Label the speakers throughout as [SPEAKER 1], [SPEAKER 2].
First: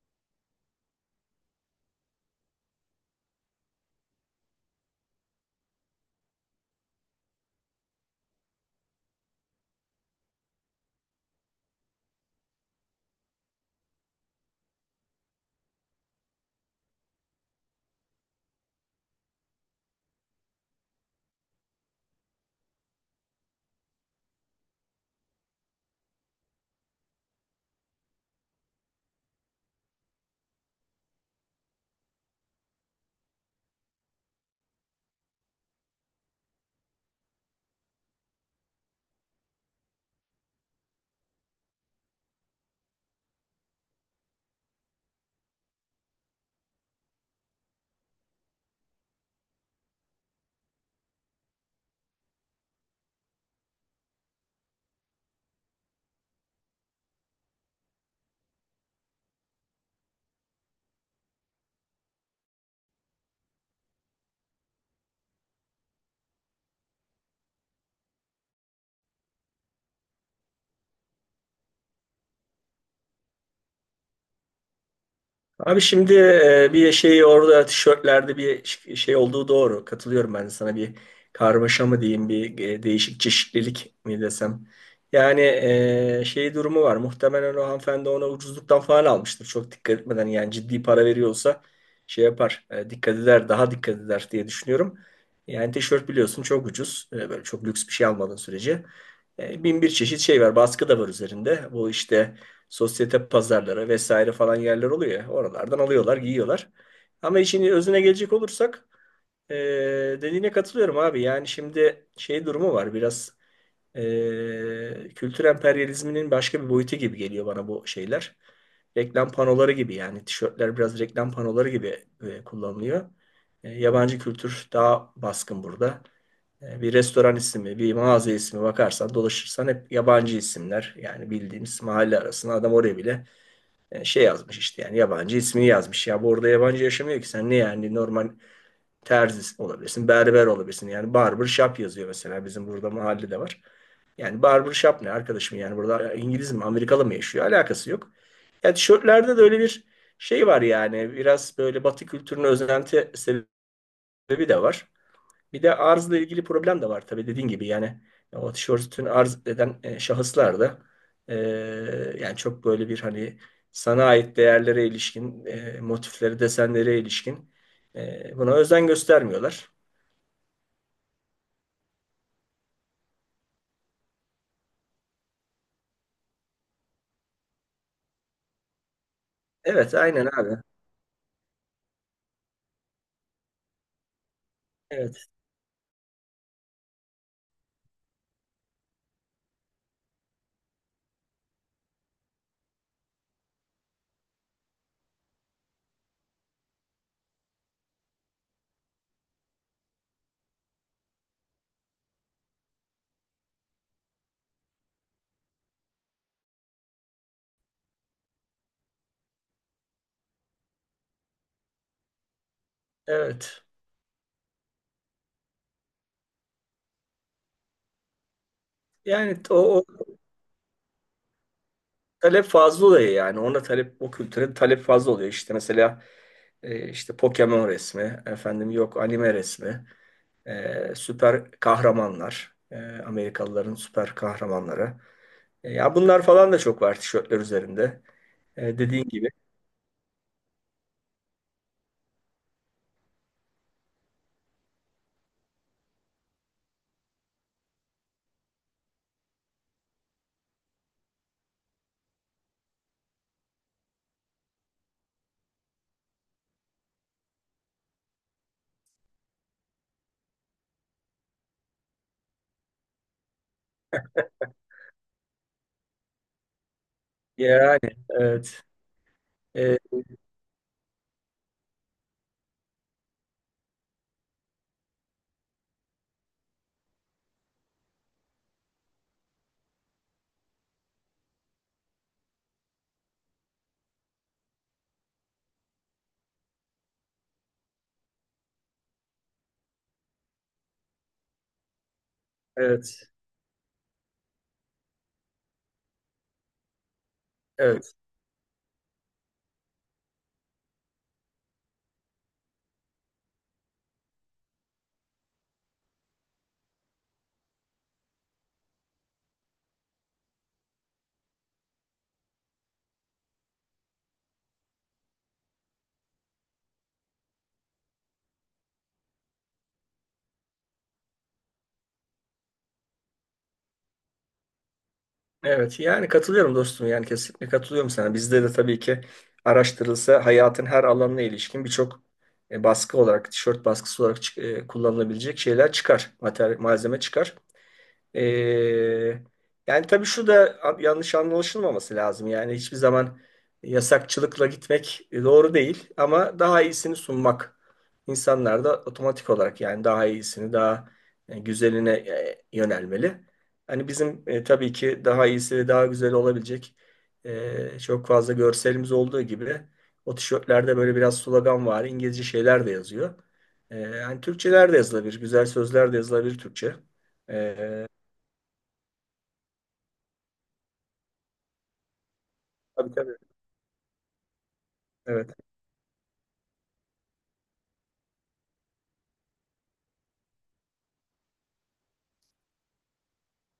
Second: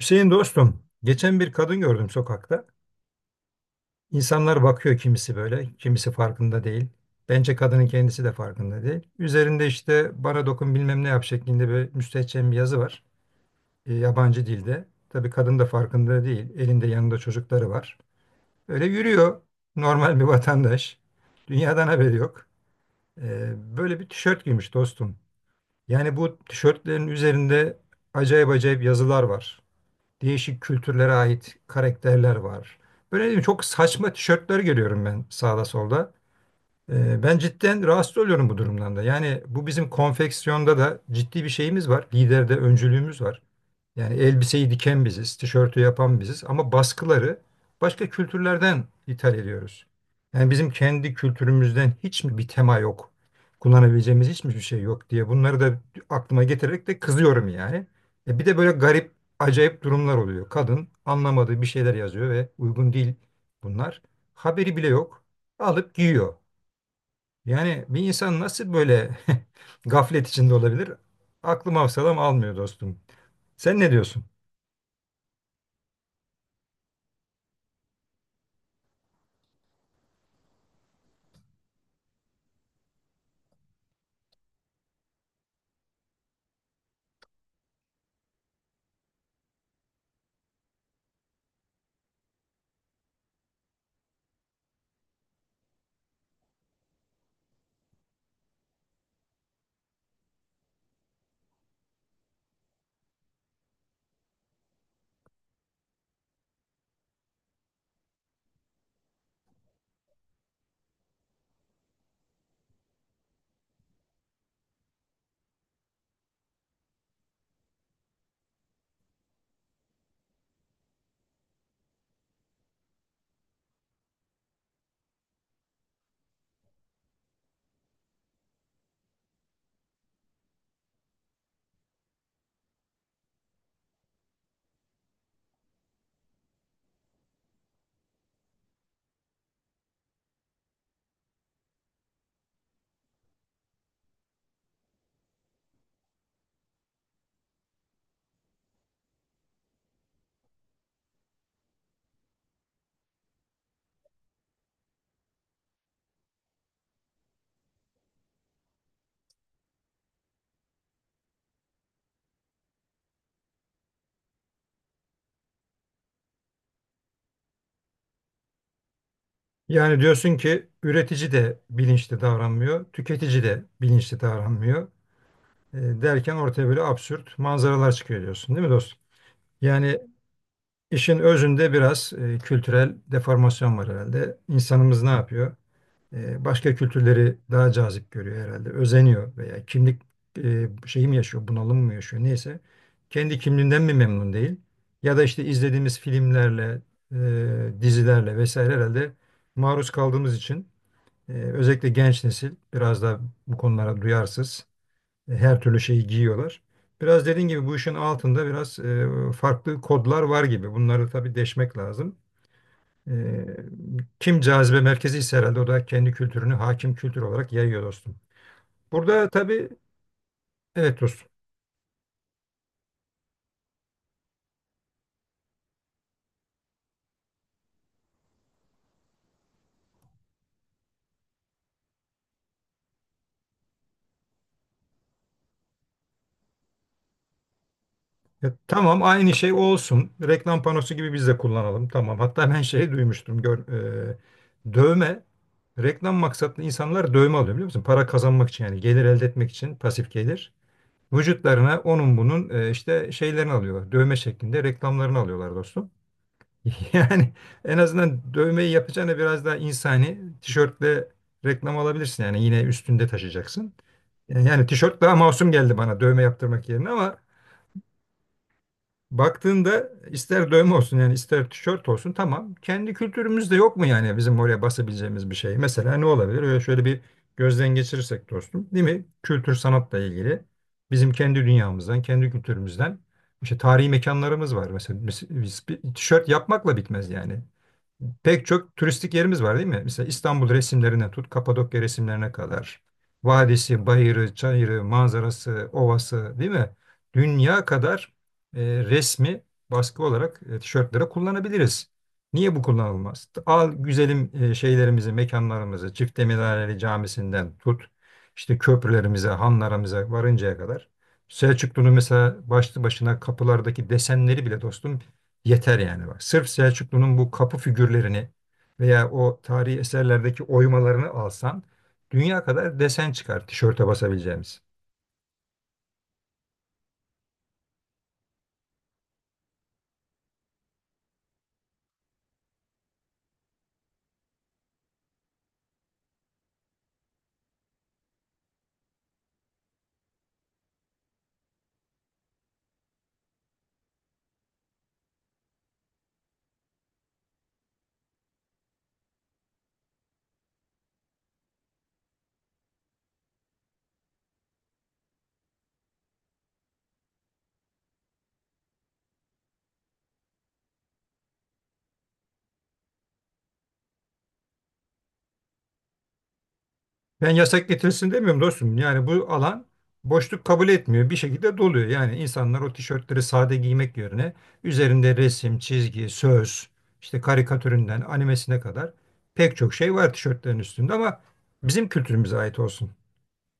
[SPEAKER 1] Hüseyin dostum, geçen bir kadın gördüm sokakta. İnsanlar bakıyor, kimisi böyle, kimisi farkında değil. Bence kadının kendisi de farkında değil. Üzerinde işte "bana dokun, bilmem ne yap" şeklinde bir müstehcen bir yazı var. Yabancı dilde. Tabii kadın da farkında değil. Elinde, yanında çocukları var. Öyle yürüyor, normal bir vatandaş. Dünyadan haberi yok. Böyle bir tişört giymiş dostum. Yani bu tişörtlerin üzerinde acayip acayip yazılar var. Değişik kültürlere ait karakterler var. Böyle değil mi? Çok saçma tişörtler görüyorum ben sağda solda. Ben cidden rahatsız oluyorum bu durumdan da. Yani bu bizim konfeksiyonda da ciddi bir şeyimiz var. Liderde öncülüğümüz var. Yani elbiseyi diken biziz, tişörtü yapan biziz, ama baskıları başka kültürlerden ithal ediyoruz. Yani bizim kendi kültürümüzden hiç mi bir tema yok? Kullanabileceğimiz hiç mi bir şey yok diye bunları da aklıma getirerek de kızıyorum yani. E bir de böyle garip, acayip durumlar oluyor. Kadın anlamadığı bir şeyler yazıyor ve uygun değil bunlar. Haberi bile yok. Alıp giyiyor. Yani bir insan nasıl böyle gaflet içinde olabilir? Aklım hafsalam almıyor dostum. Sen ne diyorsun?
[SPEAKER 2] Abi şimdi bir şey orada tişörtlerde şey olduğu doğru. Katılıyorum ben de sana bir karmaşa mı diyeyim bir değişik çeşitlilik mi desem. Yani şey durumu var. Muhtemelen o hanımefendi ona ucuzluktan falan almıştır. Çok dikkat etmeden yani ciddi para veriyorsa şey yapar. Dikkat eder daha dikkat eder diye düşünüyorum. Yani tişört biliyorsun çok ucuz. Böyle çok lüks bir şey almadığın sürece. Bin bir çeşit şey var. Baskı da var üzerinde. Bu işte sosyete pazarlara vesaire falan yerler oluyor ya. Oralardan alıyorlar, giyiyorlar. Ama işin özüne gelecek olursak dediğine katılıyorum abi. Yani şimdi şey durumu var biraz kültür emperyalizminin başka bir boyutu gibi geliyor bana bu şeyler. Reklam panoları gibi yani tişörtler biraz reklam panoları gibi kullanılıyor. Yabancı kültür daha baskın burada. Bir restoran ismi, bir mağaza ismi bakarsan, dolaşırsan hep yabancı isimler. Yani bildiğimiz mahalle arasında adam oraya bile şey yazmış işte yani yabancı ismini yazmış. Ya bu orada yabancı yaşamıyor ki sen ne yani normal terzi olabilirsin, berber olabilirsin. Yani barber shop yazıyor mesela bizim burada mahallede var. Yani barber shop ne arkadaşım yani burada İngiliz mi Amerikalı mı yaşıyor alakası yok. Ya tişörtlerde de öyle bir şey var yani biraz böyle Batı kültürüne özenti sebebi de var. Bir de arzla ilgili problem de var tabii dediğin gibi yani o tişörtünü arz eden şahıslar da e, yani çok böyle bir hani sana ait değerlere ilişkin, motifleri, desenlere ilişkin buna özen göstermiyorlar.
[SPEAKER 1] Yani diyorsun ki üretici de bilinçli davranmıyor, tüketici de bilinçli davranmıyor, derken ortaya böyle absürt manzaralar çıkıyor diyorsun, değil mi dostum?
[SPEAKER 2] Evet,
[SPEAKER 1] Yani
[SPEAKER 2] aynen abi.
[SPEAKER 1] işin özünde biraz kültürel deformasyon var herhalde. İnsanımız ne
[SPEAKER 2] Evet,
[SPEAKER 1] yapıyor? Başka kültürleri daha cazip görüyor herhalde, özeniyor veya kimlik şeyi mi yaşıyor, bunalım mı yaşıyor, neyse. Kendi kimliğinden mi memnun değil? Ya da işte izlediğimiz filmlerle, dizilerle vesaire herhalde maruz kaldığımız için özellikle genç nesil biraz da bu konulara duyarsız. Her türlü şeyi giyiyorlar. Biraz dediğin gibi bu işin altında biraz farklı kodlar var gibi. Bunları tabii deşmek lazım. E,
[SPEAKER 2] evet.
[SPEAKER 1] Kim cazibe merkezi ise herhalde o da kendi kültürünü hakim kültür olarak yayıyor dostum. Burada
[SPEAKER 2] Yani o,
[SPEAKER 1] tabii
[SPEAKER 2] o
[SPEAKER 1] evet dostum.
[SPEAKER 2] talep fazla oluyor yani. Ona talep, o kültüre talep fazla oluyor. İşte mesela işte Pokemon resmi, efendim yok anime resmi. Süper kahramanlar, Amerikalıların süper kahramanları. Ya bunlar falan da çok var tişörtler üzerinde.
[SPEAKER 1] Ya tamam,
[SPEAKER 2] Dediğin gibi.
[SPEAKER 1] aynı şey olsun. Reklam panosu gibi biz de kullanalım. Tamam. Hatta ben şey duymuştum. Gör, dövme reklam maksatlı insanlar dövme alıyor, biliyor musun? Para kazanmak için, yani gelir elde etmek için, pasif gelir. Vücutlarına onun bunun işte şeylerini alıyorlar. Dövme şeklinde reklamlarını alıyorlar dostum. Yani en azından dövmeyi yapacağına biraz daha insani, tişörtle reklam alabilirsin. Yani yine üstünde taşıyacaksın. Yani tişört daha masum geldi bana dövme yaptırmak yerine, ama
[SPEAKER 2] Yani evet. E,
[SPEAKER 1] baktığında ister dövme olsun yani, ister tişört olsun, tamam. Kendi kültürümüzde yok mu yani bizim oraya basabileceğimiz bir şey? Mesela ne olabilir? Öyle şöyle bir gözden geçirirsek dostum, değil mi? Kültür sanatla ilgili bizim kendi dünyamızdan, kendi kültürümüzden, işte tarihi mekanlarımız var. Mesela biz bir tişört yapmakla bitmez yani. Pek çok turistik yerimiz var, değil mi? Mesela İstanbul resimlerine tut, Kapadokya resimlerine kadar.
[SPEAKER 2] evet.
[SPEAKER 1] Vadisi, bayırı, çayırı, manzarası, ovası, değil mi? Dünya
[SPEAKER 2] Evet.
[SPEAKER 1] kadar resmi, baskı olarak tişörtlere kullanabiliriz. Niye bu kullanılmaz? Al güzelim şeylerimizi, mekanlarımızı, Çifteminareli Camisi'nden tut, işte köprülerimize, hanlarımıza varıncaya kadar. Selçuklu'nun mesela başlı başına kapılardaki desenleri bile dostum yeter yani, bak. Sırf Selçuklu'nun bu kapı figürlerini veya o tarihi eserlerdeki oymalarını alsan dünya kadar desen çıkar tişörte basabileceğimiz.
[SPEAKER 2] Evet. Yani katılıyorum dostum. Yani kesinlikle katılıyorum sana. Bizde de tabii ki araştırılsa hayatın her alanına ilişkin birçok baskı olarak, tişört baskısı olarak kullanılabilecek şeyler çıkar. Mater malzeme çıkar. Ee, Yani tabii şu da yanlış anlaşılmaması lazım. Yani hiçbir zaman yasakçılıkla gitmek doğru değil ama daha iyisini sunmak insanlar da otomatik olarak yani daha iyisini, daha güzeline yönelmeli. Hani bizim tabii ki daha iyisi ve daha güzel olabilecek çok fazla görselimiz olduğu gibi o tişörtlerde böyle biraz slogan var, İngilizce şeyler de yazıyor. Yani Türkçeler de yazılabilir, güzel sözler de yazılabilir Türkçe.
[SPEAKER 1] Ben yasak
[SPEAKER 2] E,
[SPEAKER 1] getirilsin demiyorum dostum. Yani bu alan boşluk kabul etmiyor. Bir şekilde doluyor. Yani insanlar o
[SPEAKER 2] Tabii tabii.
[SPEAKER 1] tişörtleri sade giymek yerine üzerinde
[SPEAKER 2] Evet.
[SPEAKER 1] resim, çizgi, söz, işte karikatüründen animesine kadar pek çok şey var tişörtlerin üstünde, ama bizim kültürümüze ait olsun.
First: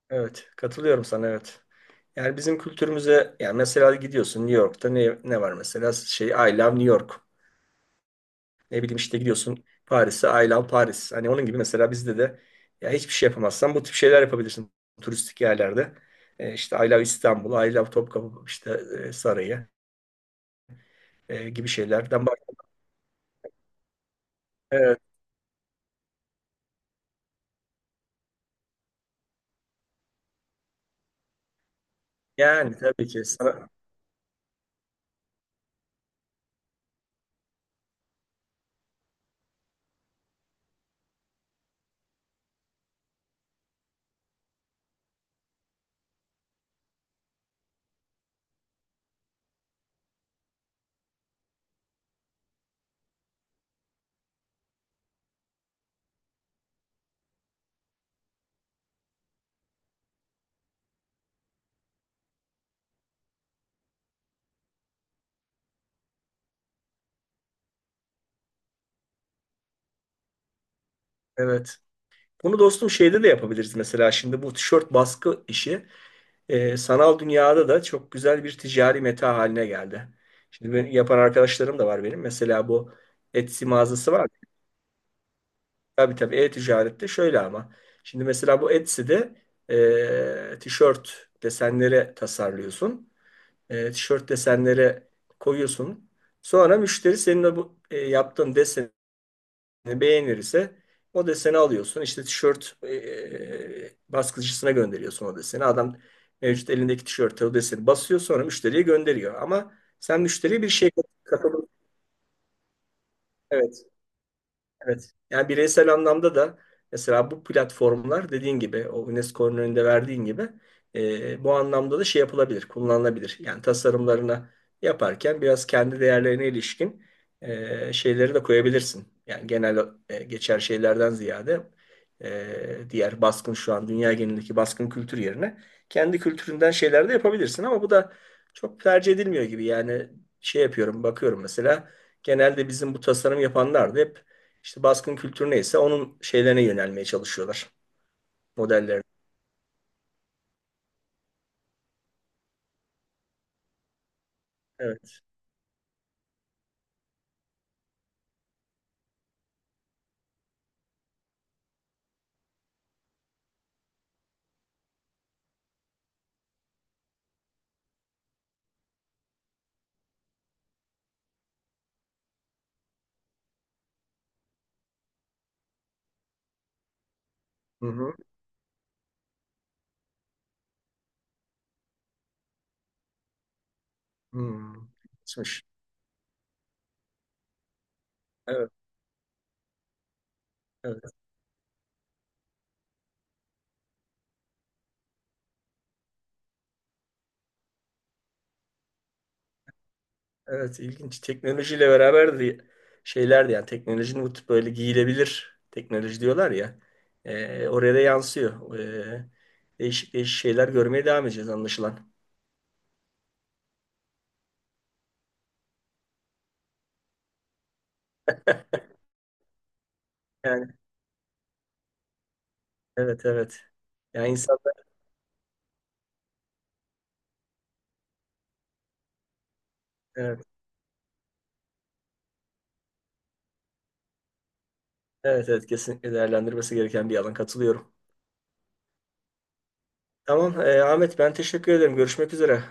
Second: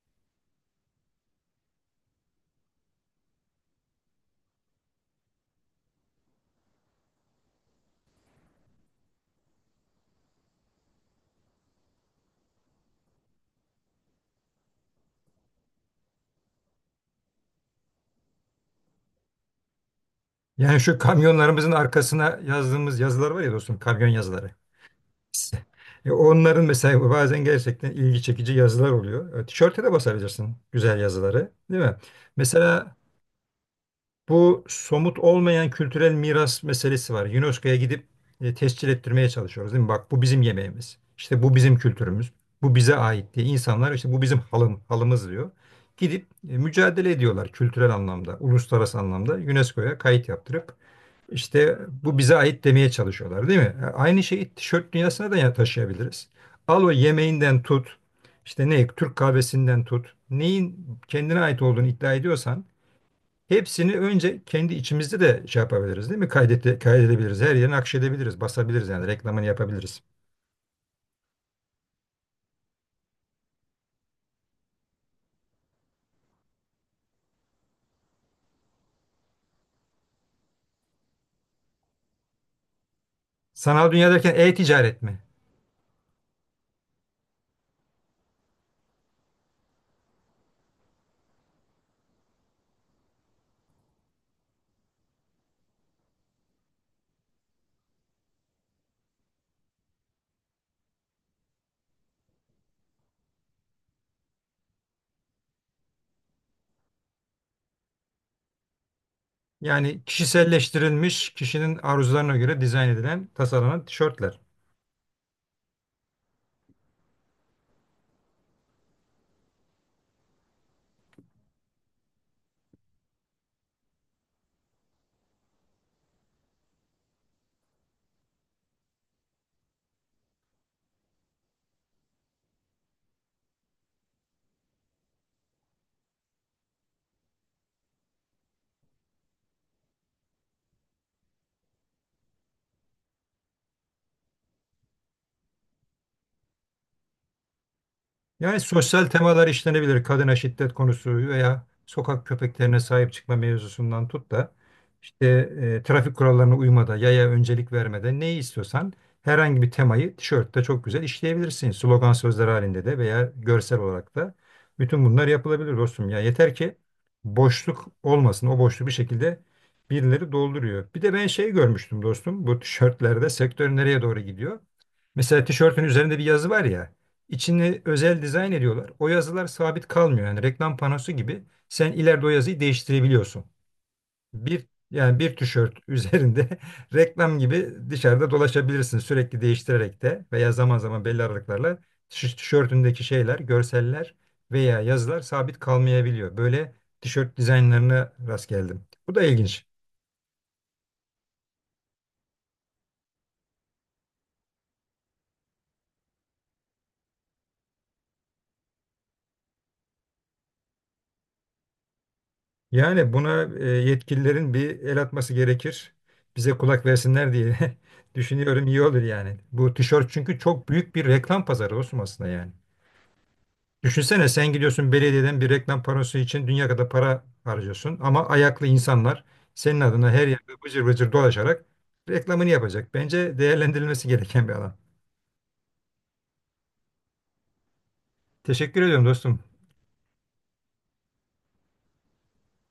[SPEAKER 2] Evet. Katılıyorum sana evet. Yani bizim kültürümüze yani mesela gidiyorsun New York'ta ne var mesela şey I love New York. Ne bileyim işte gidiyorsun Paris'e I love Paris. Hani onun gibi mesela bizde de ya hiçbir şey yapamazsan bu tip şeyler yapabilirsin turistik yerlerde. İşte I love İstanbul, I love Topkapı işte Sarayı
[SPEAKER 1] Yani şu
[SPEAKER 2] gibi
[SPEAKER 1] kamyonlarımızın
[SPEAKER 2] şeylerden
[SPEAKER 1] arkasına
[SPEAKER 2] bak.
[SPEAKER 1] yazdığımız yazılar var ya dostum, kamyon yazıları.
[SPEAKER 2] Evet.
[SPEAKER 1] Onların mesela bazen gerçekten ilgi çekici yazılar oluyor. Tişörte de basabilirsin güzel yazıları, değil mi?
[SPEAKER 2] Yani
[SPEAKER 1] Mesela
[SPEAKER 2] tabii ki sana
[SPEAKER 1] bu somut olmayan kültürel miras meselesi var. UNESCO'ya gidip tescil ettirmeye çalışıyoruz, değil mi? Bak, bu bizim yemeğimiz. İşte bu bizim kültürümüz. Bu bize ait diye insanlar işte "bu bizim halımız diyor. Gidip mücadele ediyorlar kültürel anlamda, uluslararası anlamda UNESCO'ya kayıt yaptırıp işte bu bize ait demeye çalışıyorlar, değil mi? Aynı şeyi tişört dünyasına da ya- taşıyabiliriz. Al o yemeğinden tut, işte ne Türk kahvesinden tut, neyin kendine ait olduğunu iddia ediyorsan hepsini önce kendi içimizde de şey yapabiliriz, değil mi? Kaydedebiliriz, her yerine akşedebiliriz, basabiliriz, yani reklamını yapabiliriz.
[SPEAKER 2] evet. Bunu dostum şeyde de yapabiliriz mesela şimdi bu tişört baskı işi. Sanal dünyada da çok güzel bir ticari meta haline geldi. Şimdi ben, yapan arkadaşlarım da var benim. Mesela bu Etsy
[SPEAKER 1] Sanal dünya
[SPEAKER 2] mağazası var.
[SPEAKER 1] derken e-ticaret mi?
[SPEAKER 2] Tabii tabii e-ticarette şöyle ama. Şimdi mesela bu Etsy'de tişört desenleri tasarlıyorsun. Tişört desenleri koyuyorsun. Sonra müşteri senin yaptığın desen beğenirse o deseni alıyorsun. İşte tişört baskıcısına gönderiyorsun o deseni. Adam mevcut elindeki tişörte o deseni basıyor sonra müşteriye gönderiyor. Ama
[SPEAKER 1] Yani
[SPEAKER 2] sen müşteriye bir şey
[SPEAKER 1] kişiselleştirilmiş,
[SPEAKER 2] katılım.
[SPEAKER 1] kişinin arzularına göre dizayn edilen, tasarlanan tişörtler.
[SPEAKER 2] Evet. Yani bireysel anlamda da mesela bu platformlar dediğin gibi o UNESCO'nun önünde verdiğin gibi bu anlamda da şey yapılabilir, kullanılabilir. Yani tasarımlarını yaparken biraz kendi değerlerine ilişkin şeyleri de koyabilirsin. Yani genel geçer şeylerden ziyade diğer baskın şu an dünya genelindeki baskın kültür yerine kendi kültüründen şeyler de yapabilirsin ama bu da çok tercih edilmiyor gibi. Yani şey yapıyorum, bakıyorum mesela genelde bizim bu tasarım yapanlar da hep işte baskın kültürü neyse onun şeylerine yönelmeye çalışıyorlar.
[SPEAKER 1] Yani
[SPEAKER 2] Modellerine.
[SPEAKER 1] sosyal temalar işlenebilir. Kadına şiddet konusu veya sokak köpeklerine sahip çıkma mevzusundan tut da
[SPEAKER 2] Evet.
[SPEAKER 1] işte trafik kurallarına uymada, yaya öncelik vermede, neyi istiyorsan herhangi bir temayı tişörtte çok güzel işleyebilirsin. Slogan sözler halinde de veya görsel olarak da bütün bunlar yapılabilir dostum. Ya yeter ki boşluk olmasın. O boşluğu bir şekilde birileri dolduruyor. Bir de ben şey görmüştüm dostum. Bu tişörtlerde sektör nereye doğru gidiyor? Mesela tişörtün üzerinde bir yazı var ya. İçini
[SPEAKER 2] Hı hı.
[SPEAKER 1] özel dizayn ediyorlar. O yazılar sabit kalmıyor. Yani reklam panosu gibi sen ileride o yazıyı değiştirebiliyorsun. Bir
[SPEAKER 2] Hmm.
[SPEAKER 1] yani bir
[SPEAKER 2] Geçmiş.
[SPEAKER 1] tişört üzerinde reklam gibi dışarıda
[SPEAKER 2] Evet.
[SPEAKER 1] dolaşabilirsin sürekli değiştirerek de, veya zaman zaman
[SPEAKER 2] Evet.
[SPEAKER 1] belli aralıklarla tişörtündeki şeyler, görseller veya yazılar sabit kalmayabiliyor. Böyle tişört dizaynlarına rast geldim. Bu da ilginç.
[SPEAKER 2] Evet. İlginç. Teknolojiyle beraber de şeyler de yani teknolojinin bu tip böyle giyilebilir teknoloji diyorlar ya. Oraya da yansıyor. Değişik değişik şeyler görmeye devam edeceğiz anlaşılan.
[SPEAKER 1] Yani buna yetkililerin bir el atması gerekir. Bize kulak versinler diye düşünüyorum, iyi olur yani. Bu tişört çünkü
[SPEAKER 2] Yani
[SPEAKER 1] çok büyük bir reklam pazarı olsun aslında yani.
[SPEAKER 2] evet, evet. Yani
[SPEAKER 1] Düşünsene, sen
[SPEAKER 2] insanlar
[SPEAKER 1] gidiyorsun belediyeden bir reklam panosu için dünya kadar para harcıyorsun, ama ayaklı insanlar senin adına her
[SPEAKER 2] evet
[SPEAKER 1] yerde bıcır bıcır dolaşarak reklamını yapacak. Bence değerlendirilmesi gereken bir alan.
[SPEAKER 2] evet, evet kesinlikle değerlendirmesi gereken bir alan katılıyorum.
[SPEAKER 1] Teşekkür ediyorum dostum.
[SPEAKER 2] Tamam Ahmet ben teşekkür ederim. Görüşmek üzere.